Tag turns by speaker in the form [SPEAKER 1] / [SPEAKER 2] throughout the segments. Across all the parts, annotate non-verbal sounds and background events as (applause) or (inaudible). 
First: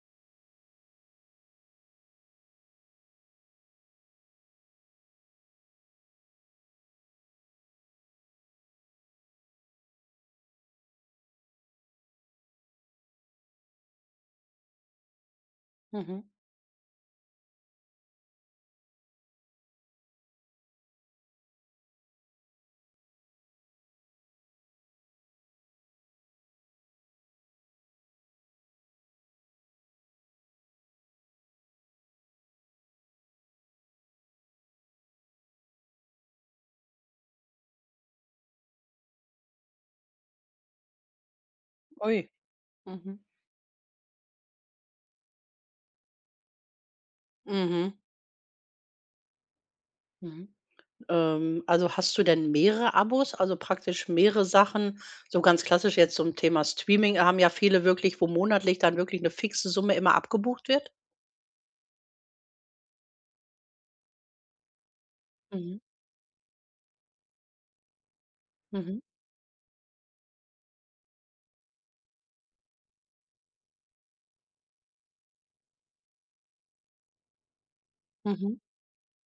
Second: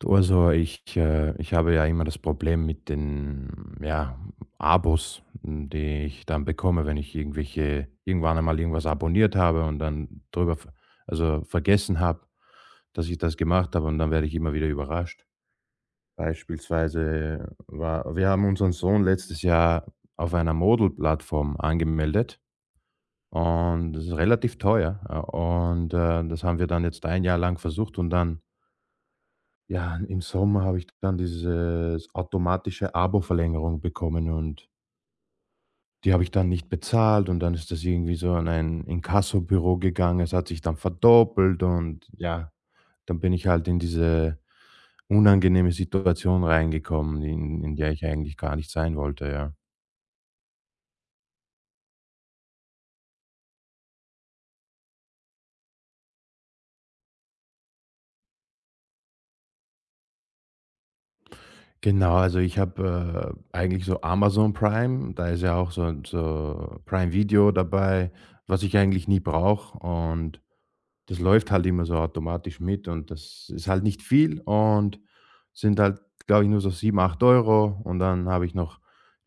[SPEAKER 1] Du, also ich habe ja immer das Problem mit den ja, Abos, die ich dann bekomme, wenn ich irgendwann einmal irgendwas abonniert habe und dann also vergessen habe, dass ich das gemacht habe, und dann werde ich immer wieder überrascht.
[SPEAKER 2] Mhm.
[SPEAKER 1] Beispielsweise wir haben unseren Sohn letztes Jahr auf einer Modelplattform angemeldet, und das ist relativ teuer. Und das haben wir dann jetzt ein Jahr lang versucht, und dann, ja, im Sommer habe ich dann diese automatische Abo-Verlängerung bekommen, und die habe ich dann nicht bezahlt, und dann ist das irgendwie so an ein Inkassobüro gegangen. Es hat sich dann verdoppelt, und
[SPEAKER 2] Ui.
[SPEAKER 1] ja,
[SPEAKER 2] Mhm.
[SPEAKER 1] dann bin ich halt in diese unangenehme Situation reingekommen, in der
[SPEAKER 2] Mhm.
[SPEAKER 1] ich eigentlich gar nicht sein wollte, ja.
[SPEAKER 2] Mhm. Also, hast du denn mehrere Abos, also, praktisch mehrere Sachen? So ganz klassisch jetzt zum Thema Streaming haben ja viele wirklich, wo monatlich dann wirklich eine fixe Summe immer abgebucht wird?
[SPEAKER 1] Genau, also ich habe eigentlich so Amazon Prime, da ist ja auch
[SPEAKER 2] Mhm.
[SPEAKER 1] so Prime Video dabei, was ich
[SPEAKER 2] Mhm.
[SPEAKER 1] eigentlich nie brauche, und das läuft halt immer so automatisch mit, und das ist halt nicht viel, und sind halt, glaube ich, nur so 7, 8 Euro, und dann habe ich
[SPEAKER 2] Mhm.
[SPEAKER 1] noch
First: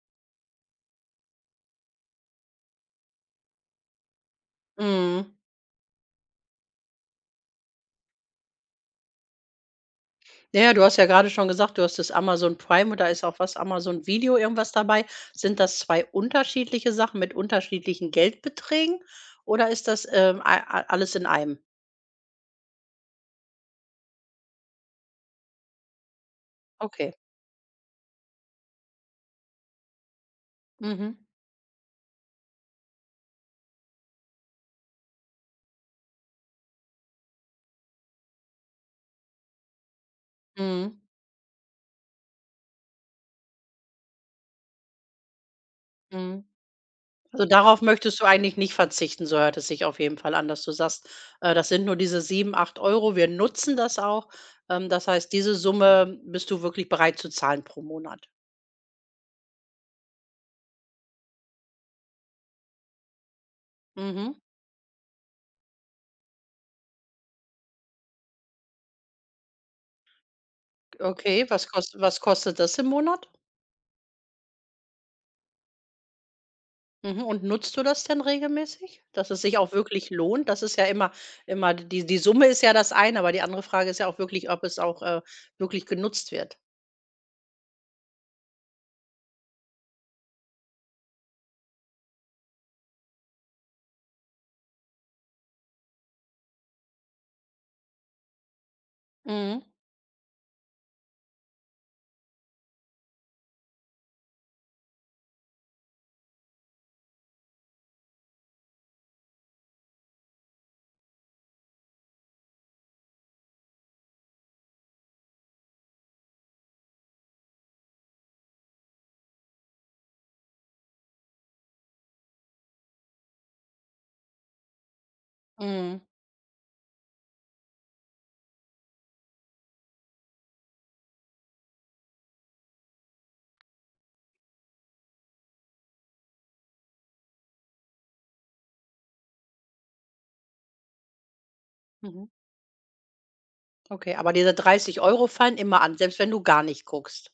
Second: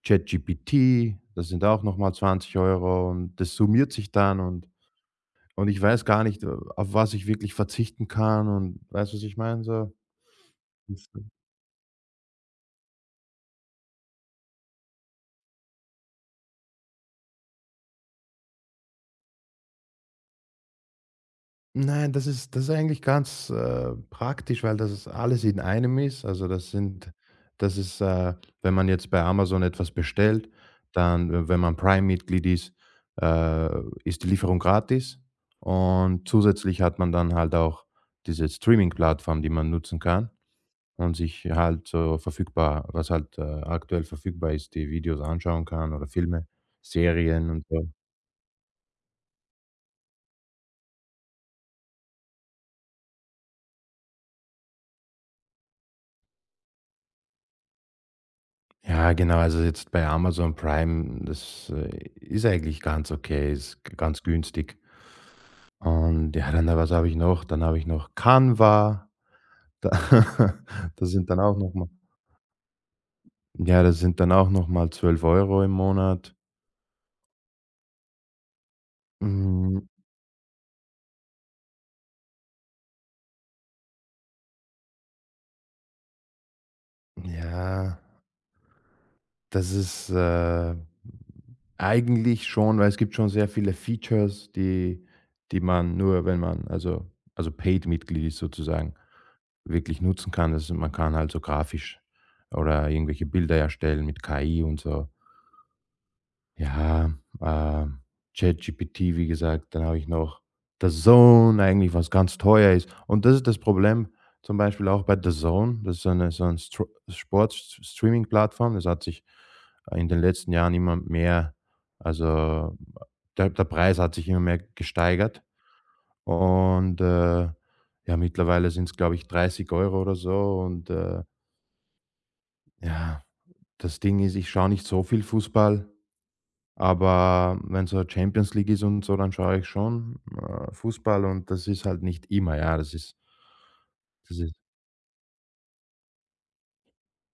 [SPEAKER 1] ChatGPT, das sind auch nochmal 20 Euro, und das summiert sich dann, und,
[SPEAKER 2] Mhm.
[SPEAKER 1] und ich weiß gar nicht, auf was ich wirklich verzichten kann, und weißt du, was ich meine? So.
[SPEAKER 2] Ja, ja, du hast ja gerade schon gesagt, du hast das Amazon Prime und da ist auch was Amazon Video irgendwas dabei. Sind das 2 unterschiedliche Sachen mit unterschiedlichen Geldbeträgen oder ist das, a a alles in einem?
[SPEAKER 1] Nein, das ist eigentlich ganz, praktisch, weil das ist alles in einem ist. Also, das sind
[SPEAKER 2] Okay.
[SPEAKER 1] das ist, wenn man jetzt bei Amazon etwas bestellt,
[SPEAKER 2] Mhm.
[SPEAKER 1] dann, w wenn man Prime-Mitglied ist, äh, ist die Lieferung gratis, und zusätzlich hat man dann halt auch diese Streaming-Plattform, die man nutzen kann,
[SPEAKER 2] Mhm.
[SPEAKER 1] und sich halt so verfügbar was halt, aktuell verfügbar ist, die Videos anschauen kann, oder
[SPEAKER 2] Mhm.
[SPEAKER 1] Filme,
[SPEAKER 2] Also,
[SPEAKER 1] Serien und
[SPEAKER 2] darauf
[SPEAKER 1] so.
[SPEAKER 2] möchtest du eigentlich nicht verzichten, so hört es sich auf jeden Fall an, dass du sagst, das sind nur diese 7, 8 Euro. Wir nutzen das auch. Das heißt, diese Summe bist du wirklich bereit zu zahlen pro Monat.
[SPEAKER 1] Ja, genau. Also jetzt bei Amazon Prime, das, ist eigentlich ganz okay, ist g ganz
[SPEAKER 2] Mhm.
[SPEAKER 1] günstig. Und ja, dann, was habe ich noch? Dann habe ich noch Canva. Da (laughs) das sind dann
[SPEAKER 2] Okay,
[SPEAKER 1] auch noch mal
[SPEAKER 2] was kostet das im Monat?
[SPEAKER 1] ja, das sind dann auch noch mal 12 € im Monat.
[SPEAKER 2] Mhm, und nutzt du das denn regelmäßig, dass es sich auch
[SPEAKER 1] Hm,
[SPEAKER 2] wirklich lohnt? Das ist ja immer die Summe ist ja das eine, aber die andere Frage ist ja auch wirklich, ob es auch, wirklich genutzt wird.
[SPEAKER 1] ja. Das ist, eigentlich schon, weil es gibt schon sehr viele Features, die die man nur, wenn man also Paid-Mitglied ist, sozusagen,
[SPEAKER 2] Mhm,
[SPEAKER 1] wirklich nutzen kann. Das ist, man kann halt so grafisch oder irgendwelche Bilder erstellen mit KI und so. Ja, äh, ChatGPT, wie gesagt, dann habe ich noch The Zone eigentlich, was ganz teuer ist. Und das ist das Problem, zum Beispiel auch bei The Zone, das ist so 'n Stro Sportstreaming-Plattform. Das hat sich, in den letzten Jahren immer mehr, also, der der Preis hat sich immer mehr gesteigert,
[SPEAKER 2] mhm,
[SPEAKER 1] und, ja, mittlerweile sind es, glaube ich, 30 € oder so, und, ja, das Ding ist, ich schaue nicht so viel Fußball. Aber wenn so Champions League ist und so, dann schaue ich schon, Fußball, und das ist halt nicht
[SPEAKER 2] mhm.
[SPEAKER 1] immer, ja,
[SPEAKER 2] Okay, aber
[SPEAKER 1] das
[SPEAKER 2] diese
[SPEAKER 1] ist
[SPEAKER 2] 30 € fallen immer an, selbst wenn du gar nicht guckst?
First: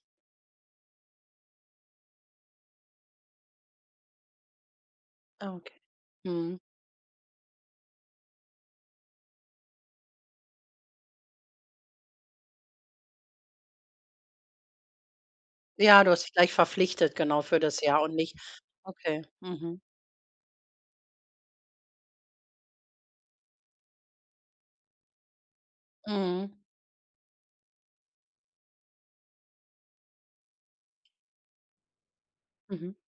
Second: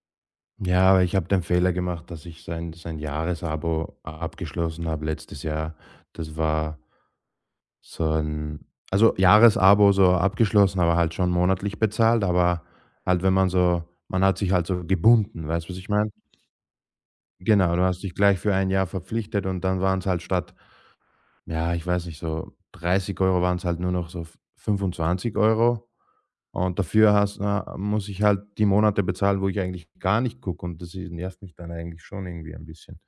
[SPEAKER 1] ja, aber ich habe den Fehler gemacht, dass ich sein Jahresabo abgeschlossen habe letztes
[SPEAKER 2] Ah,
[SPEAKER 1] Jahr.
[SPEAKER 2] okay.
[SPEAKER 1] Das
[SPEAKER 2] Mhm.
[SPEAKER 1] war so ein Jahresabo so abgeschlossen, aber halt schon monatlich bezahlt, aber halt, wenn man so man hat sich halt so gebunden, weißt du, was ich
[SPEAKER 2] Ja, du
[SPEAKER 1] meine?
[SPEAKER 2] hast dich gleich verpflichtet, genau, für
[SPEAKER 1] Genau,
[SPEAKER 2] das
[SPEAKER 1] du
[SPEAKER 2] Jahr
[SPEAKER 1] hast dich
[SPEAKER 2] und nicht
[SPEAKER 1] gleich für ein Jahr
[SPEAKER 2] okay.
[SPEAKER 1] verpflichtet, und dann
[SPEAKER 2] Mhm.
[SPEAKER 1] waren es halt statt, ja, ich weiß nicht, so 30, waren es halt nur noch so f 25 €
[SPEAKER 2] Mhm.
[SPEAKER 1] und dafür muss ich halt die Monate bezahlen, wo ich eigentlich gar nicht gucke, und das i nervt mich dann eigentlich schon irgendwie ein
[SPEAKER 2] Mhm.
[SPEAKER 1] bisschen.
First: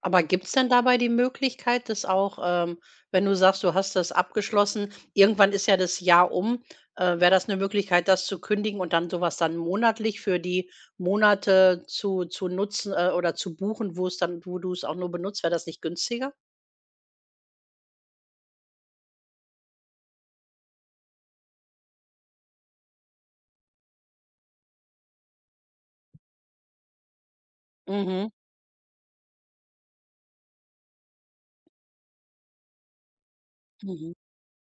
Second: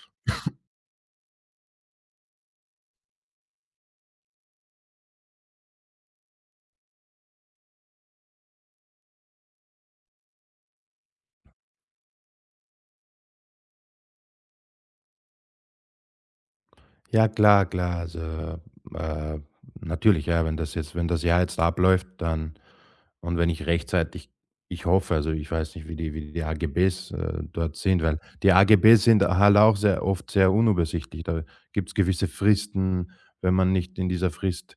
[SPEAKER 2] Aber gibt's denn dabei die Möglichkeit, dass auch, wenn du sagst, du hast das abgeschlossen, irgendwann ist ja das Jahr um, wäre das eine Möglichkeit, das zu kündigen und dann so was dann monatlich für die Monate zu nutzen, oder zu buchen, wo es dann wo du es auch nur benutzt? Wäre das nicht günstiger?
[SPEAKER 1] Ja, klar, klar. Also, äh, natürlich, ja, wenn das Jahr jetzt abläuft, dann, und wenn ich rechtzeitig ich hoffe, also, ich weiß nicht, wie die AGBs, dort sind, weil
[SPEAKER 2] Mhm.
[SPEAKER 1] die AGBs sind halt auch sehr oft sehr unübersichtlich. Da gibt's gewisse Fristen. Wenn man nicht in
[SPEAKER 2] Mhm.
[SPEAKER 1] dieser Frist,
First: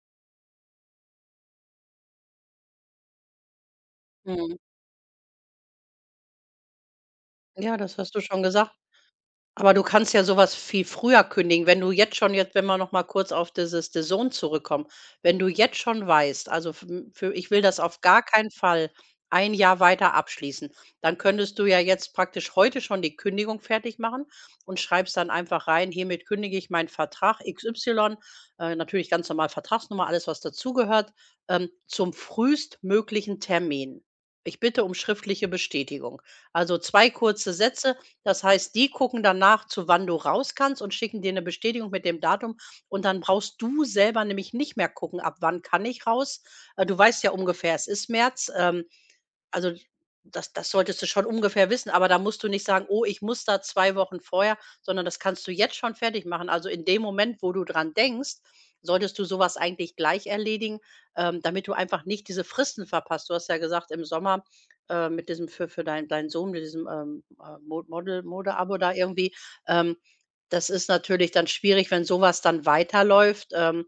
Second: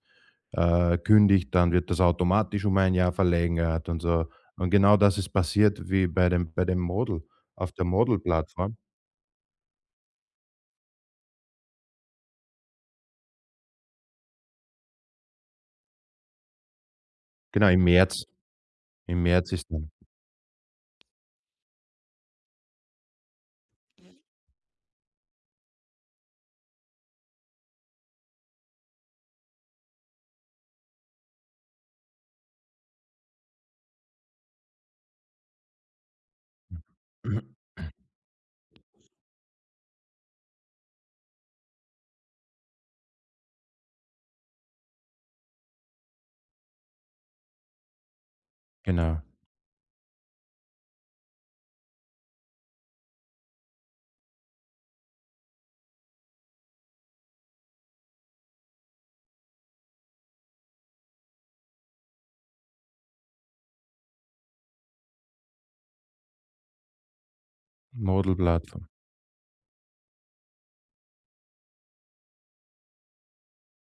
[SPEAKER 1] kündigt, dann wird das automatisch um ein Jahr verlängert und so.
[SPEAKER 2] Mhm.
[SPEAKER 1] Und genau das ist passiert, wie bei dem Model auf
[SPEAKER 2] Ja,
[SPEAKER 1] der
[SPEAKER 2] das hast du schon gesagt.
[SPEAKER 1] Model-Plattform.
[SPEAKER 2] Aber du kannst ja sowas viel früher kündigen, wenn du jetzt schon jetzt wenn wir noch mal kurz auf dieses The Zone zurückkommen. Wenn du jetzt schon weißt, also f hm, für ich will
[SPEAKER 1] Genau,
[SPEAKER 2] das auf gar keinen Fall
[SPEAKER 1] Im
[SPEAKER 2] ein
[SPEAKER 1] März ist
[SPEAKER 2] Jahr
[SPEAKER 1] dann
[SPEAKER 2] weiter abschließen, dann könntest du ja jetzt praktisch heute schon die Kündigung fertig machen und schreibst dann einfach rein: „Hiermit kündige ich meinen Vertrag XY", natürlich ganz normal Vertragsnummer, alles, was dazugehört, „zum frühestmöglichen Termin. Ich bitte um schriftliche Bestätigung." Also 2 kurze
[SPEAKER 1] (clears throat)
[SPEAKER 2] Sätze, das heißt, die gucken danach, zu wann du raus kannst und schicken dir eine Bestätigung mit dem Datum und dann brauchst du selber nämlich nicht mehr gucken, ab wann kann ich raus. Du weißt ja ungefähr, es ist März,
[SPEAKER 1] genau.
[SPEAKER 2] also, das solltest du schon ungefähr wissen, aber da musst du nicht sagen: „Oh, ich muss da 2 Wochen vorher", sondern das kannst du jetzt schon fertig machen. Also, in dem Moment, wo du dran denkst, solltest du sowas eigentlich gleich erledigen, damit du einfach nicht diese Fristen verpasst. Du hast ja gesagt, im Sommer, mit diesem für deinen Sohn, mit diesem, Mo Model Mode-Abo
[SPEAKER 1] Modelplattform.
[SPEAKER 2] da irgendwie, ähm, das ist natürlich dann schwierig, wenn sowas dann weiterläuft.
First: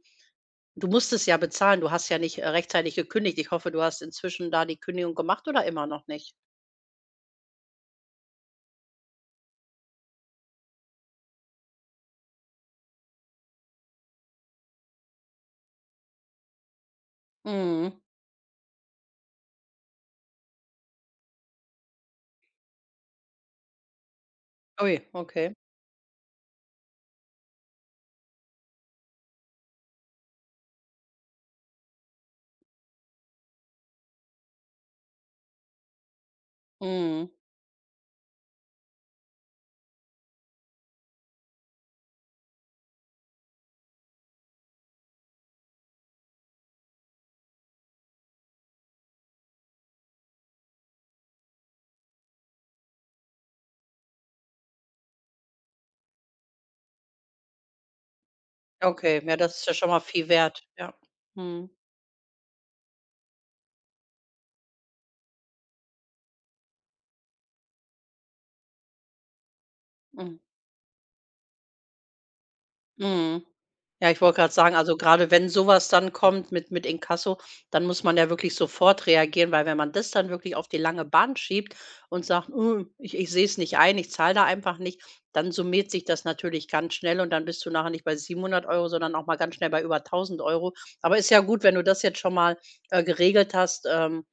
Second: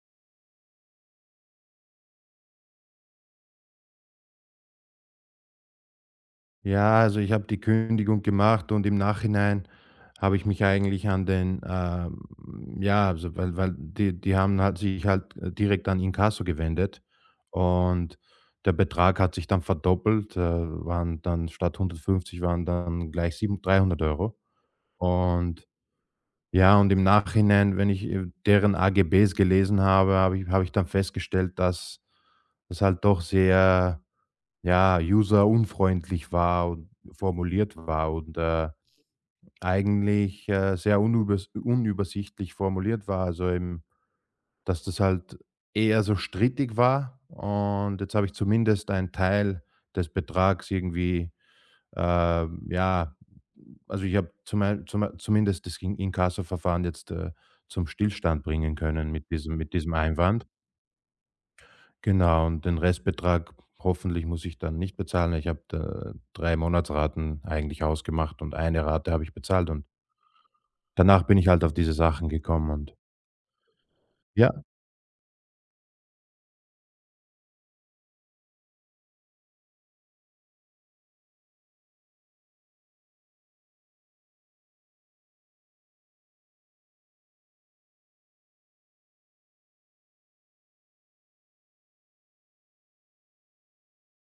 [SPEAKER 2] Du musst es ja bezahlen. Du hast ja nicht, rechtzeitig gekündigt. Ich hoffe, du hast inzwischen da die Kündigung gemacht oder immer noch nicht?
[SPEAKER 1] Ja, also ich habe die Kündigung gemacht, und im Nachhinein habe ich mich eigentlich an den, ja, also, weil die, die haben halt sich halt, direkt an Inkasso gewendet,
[SPEAKER 2] Mhm.
[SPEAKER 1] und der Betrag hat sich dann verdoppelt, waren dann statt 150, waren dann gleich 7.300 Euro.
[SPEAKER 2] Ui, okay.
[SPEAKER 1] Und ja, und im Nachhinein, wenn ich, deren AGBs gelesen habe, habe ich dann festgestellt, dass das halt doch sehr, ja, user-unfreundlich war und
[SPEAKER 2] Mhm.
[SPEAKER 1] formuliert war, und, eigentlich, sehr unübersichtlich formuliert war. Also, eben, dass das halt eher so strittig war, und jetzt habe ich zumindest einen Teil des Betrags irgendwie, ja, also, ich habe zumal zuma zumindest das In Inkassoverfahren jetzt, zum Stillstand bringen können
[SPEAKER 2] Okay,
[SPEAKER 1] mit
[SPEAKER 2] ja, das ist ja schon
[SPEAKER 1] diesem
[SPEAKER 2] mal viel
[SPEAKER 1] Einwand.
[SPEAKER 2] wert. Ja. Mhm.
[SPEAKER 1] Genau, und den Restbetrag, hoffentlich, muss ich dann nicht bezahlen. Ich habe da 3 Monatsraten eigentlich ausgemacht, und eine Rate habe ich bezahlt, und
[SPEAKER 2] Mhm.
[SPEAKER 1] danach bin ich halt auf diese Sachen gekommen, und
[SPEAKER 2] Mhm. Ja, ich wollte gerade
[SPEAKER 1] ja,
[SPEAKER 2] sagen, also, gerade wenn sowas dann kommt mit Inkasso, dann muss man ja wirklich sofort reagieren, weil wenn man das dann wirklich auf die lange Bahn schiebt und sagt: „Hm, ich sehe es nicht ein, ich zahle da einfach nicht", dann summiert sich das natürlich ganz schnell und dann bist du nachher nicht bei 700 Euro, sondern auch mal ganz schnell bei über 1.000 Euro. Aber ist ja gut, wenn du das jetzt schon mal, geregelt hast,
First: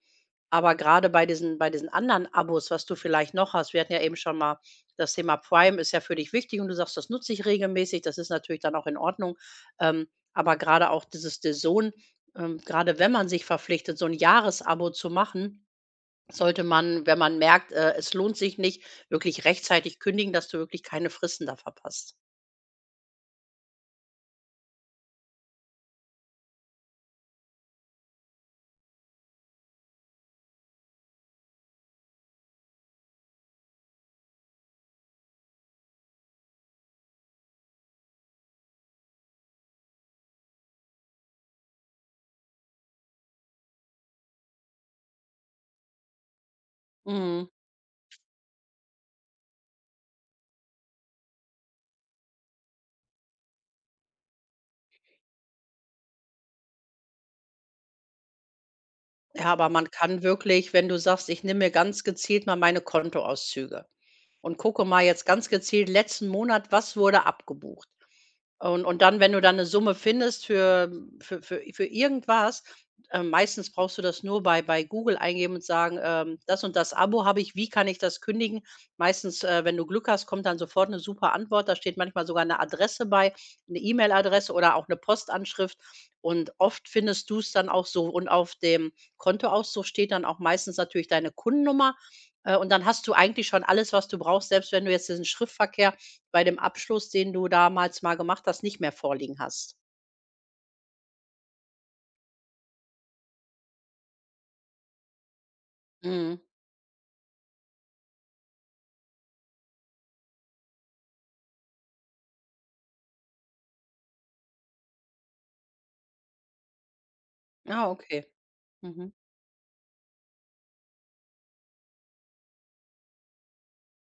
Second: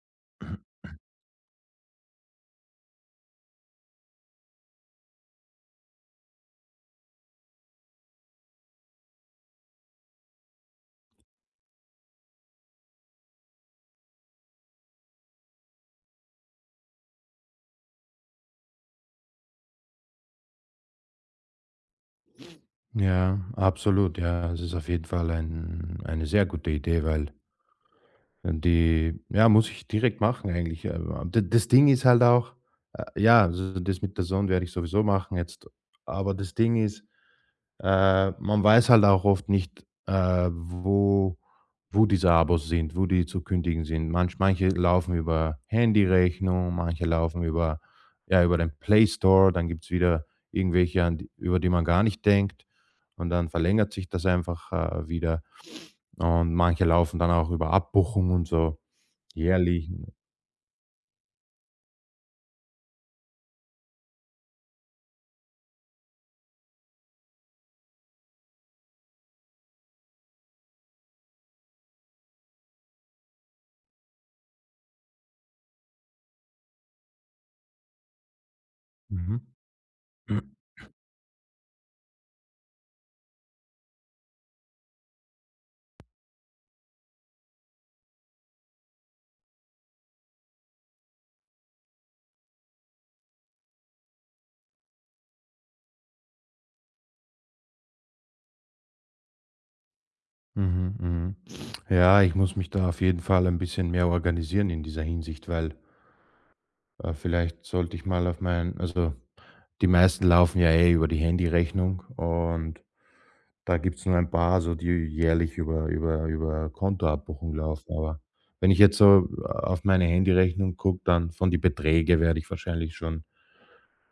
[SPEAKER 2] aber gerade bei diesen anderen Abos, was du vielleicht noch hast, wir hatten ja eben schon mal das Thema Prime, ist ja für dich wichtig und du sagst, das nutze ich regelmäßig. Das ist natürlich dann auch in Ordnung. Ähm, aber gerade auch dieses DAZN, grade wenn man sich verpflichtet, so ein Jahresabo zu machen, sollte man, wenn man merkt, es lohnt sich nicht, wirklich rechtzeitig kündigen, dass du wirklich keine Fristen da verpasst.
[SPEAKER 1] ja, absolut. Ja, es ist auf jeden Fall eine sehr gute Idee, weil die, ja, muss ich direkt machen, eigentlich. D Das Ding ist halt auch, ja, also das mit der Sonne werde ich sowieso machen jetzt, aber das Ding ist, man weiß halt auch oft nicht, wo, wo diese Abos sind, wo die zu kündigen sind. Manche laufen über Handyrechnung, manche laufen
[SPEAKER 2] Mhm.
[SPEAKER 1] über, ja, über den Play Store, dann gibt's wieder irgendwelche, an die über die man gar nicht denkt, und dann verlängert sich das einfach, wieder. Und manche laufen dann auch über Abbuchungen und so,
[SPEAKER 2] Ja, aber man
[SPEAKER 1] jährlich.
[SPEAKER 2] kann wirklich, wenn du sagst: „Ich nehme mir ganz gezielt mal meine Kontoauszüge und gucke mal jetzt ganz gezielt letzten Monat, was wurde abgebucht?" Und dann, wenn du dann eine Summe findest für irgendwas, meistens brauchst du das nur bei Google eingeben und sagen, „Das und das Abo habe ich, wie kann ich das kündigen?"
[SPEAKER 1] Mhm.
[SPEAKER 2] Meistens, wenn du Glück hast, kommt dann sofort eine super Antwort. Da steht manchmal sogar eine Adresse bei, eine E-Mail-Adresse oder auch eine Postanschrift. Und oft findest du es dann auch so. Und auf dem Kontoauszug steht dann auch meistens natürlich deine Kundennummer, und dann hast du eigentlich schon alles, was du brauchst, selbst wenn du jetzt diesen Schriftverkehr bei dem Abschluss, den du damals mal gemacht hast, nicht mehr vorliegen hast.
[SPEAKER 1] Mhm, mhm. Ja, ich muss mich da auf jeden Fall ein bisschen mehr organisieren in dieser Hinsicht, weil,
[SPEAKER 2] Mhm.
[SPEAKER 1] Vielleicht sollte ich mal auf mein, also, die meisten laufen ja eh über die Handyrechnung, und da gibt's nur ein paar, so, die jährlich über Kontoabbuchung laufen.
[SPEAKER 2] Ah,
[SPEAKER 1] Aber
[SPEAKER 2] okay.
[SPEAKER 1] wenn ich jetzt
[SPEAKER 2] Mhm.
[SPEAKER 1] so, auf meine Handyrechnung gucke, dann von die Beträge werde ich wahrscheinlich schon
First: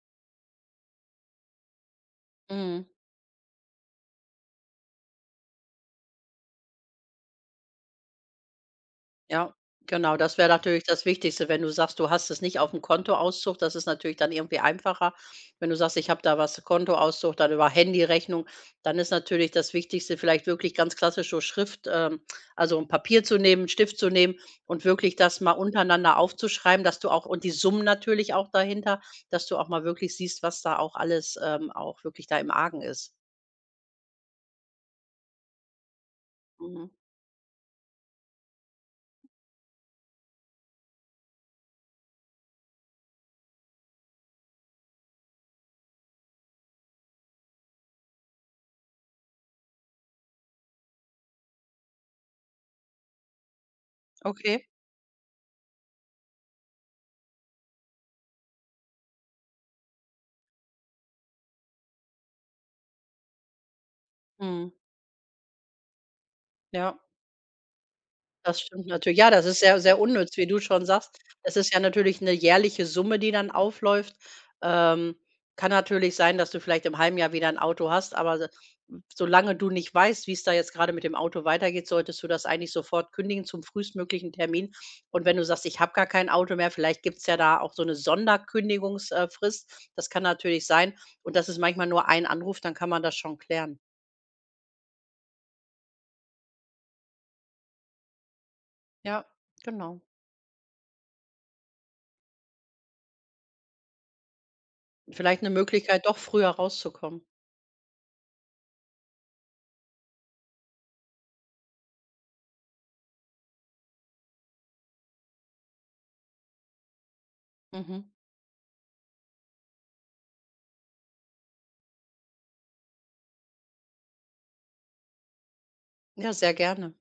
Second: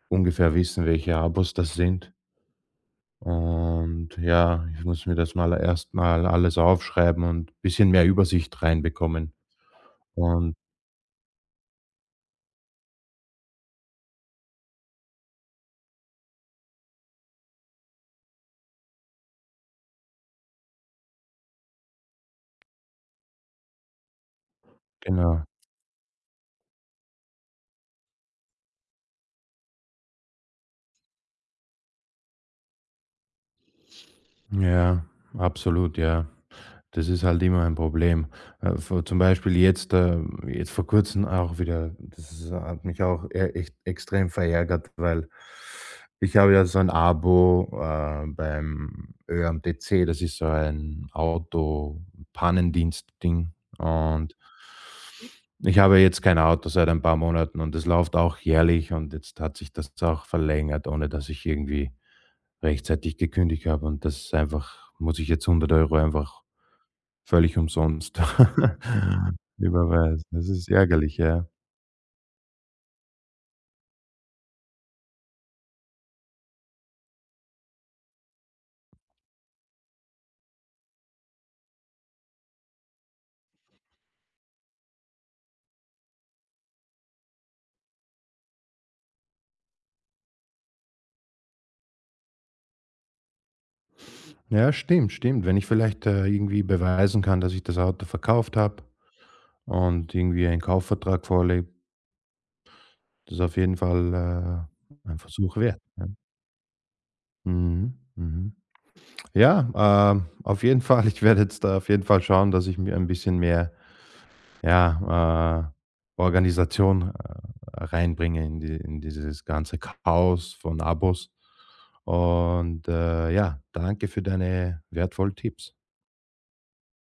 [SPEAKER 1] ungefähr wissen, welche Abos das sind.
[SPEAKER 2] Mhm.
[SPEAKER 1] Und ja, ich muss mir das mal erstmal alles aufschreiben und ein bisschen mehr Übersicht reinbekommen.
[SPEAKER 2] Ja, genau, das wäre
[SPEAKER 1] Und
[SPEAKER 2] natürlich das Wichtigste, wenn du sagst, du hast es nicht auf dem Kontoauszug, das ist natürlich dann irgendwie einfacher. Wenn du sagst: „Ich habe da was Kontoauszug, dann über Handyrechnung", dann ist natürlich das Wichtigste, vielleicht wirklich ganz klassisch so Schrift also ein Papier zu nehmen, 'n Stift zu nehmen und wirklich das
[SPEAKER 1] genau.
[SPEAKER 2] mal untereinander aufzuschreiben, dass du auch und die Summen natürlich auch dahinter, dass du auch mal wirklich siehst, was da auch alles, auch wirklich da im Argen ist.
[SPEAKER 1] Ja, absolut, ja.
[SPEAKER 2] Mhm.
[SPEAKER 1] Das ist halt immer ein Problem. Vor zum Beispiel jetzt, jetzt vor Kurzem auch wieder, das ist hat mich auch e echt extrem verärgert, weil ich habe ja so ein Abo, beim ÖMTC, das ist so ein Auto-Pannendienst-Ding, und
[SPEAKER 2] Okay.
[SPEAKER 1] ich habe jetzt kein Auto seit ein paar Monaten, und das läuft auch jährlich, und jetzt hat sich das auch verlängert, ohne dass ich irgendwie rechtzeitig gekündigt habe, und das
[SPEAKER 2] Mhm.
[SPEAKER 1] einfach muss ich jetzt 100 € einfach
[SPEAKER 2] Ja.
[SPEAKER 1] völlig umsonst
[SPEAKER 2] Das stimmt natürlich. Ja,
[SPEAKER 1] (laughs)
[SPEAKER 2] das ist sehr, sehr
[SPEAKER 1] überweisen.
[SPEAKER 2] unnütz, wie
[SPEAKER 1] Das
[SPEAKER 2] du
[SPEAKER 1] ist
[SPEAKER 2] schon sagst.
[SPEAKER 1] ärgerlich, ja.
[SPEAKER 2] Das ist ja natürlich eine jährliche Summe, die dann aufläuft. Ähm, Kann natürlich sein, dass du vielleicht im halben Jahr wieder ein Auto hast, aber s solange du nicht weißt, wie es da jetzt gerade mit dem Auto weitergeht, solltest du das eigentlich sofort kündigen zum frühestmöglichen Termin. Und wenn du sagst: „Ich habe gar kein Auto mehr", vielleicht gibt es ja da auch so eine Sonderkündigungsfrist. Das kann natürlich sein. Und das ist manchmal nur ein Anruf, dann kann man das schon klären.
[SPEAKER 1] Ja, stimmt, stimmt. Wenn ich vielleicht, irgendwie beweisen kann, dass ich das Auto verkauft habe,
[SPEAKER 2] Ja, genau.
[SPEAKER 1] und irgendwie einen Kaufvertrag vorlege, das ist auf jeden Fall, ein
[SPEAKER 2] Vielleicht eine
[SPEAKER 1] Versuch wert,
[SPEAKER 2] Möglichkeit,
[SPEAKER 1] ja.
[SPEAKER 2] doch früher rauszukommen.
[SPEAKER 1] Mhm, mhm. Ja, auf jeden (laughs) Fall. Ich werde jetzt da auf jeden Fall schauen, dass ich mir ein bisschen mehr, ja, Organisation,
[SPEAKER 2] Mhm.
[SPEAKER 1] reinbringe in dieses ganze Chaos von Abos. Und, ja, danke für deine wertvollen Tipps.
[SPEAKER 2] Ja, sehr gerne.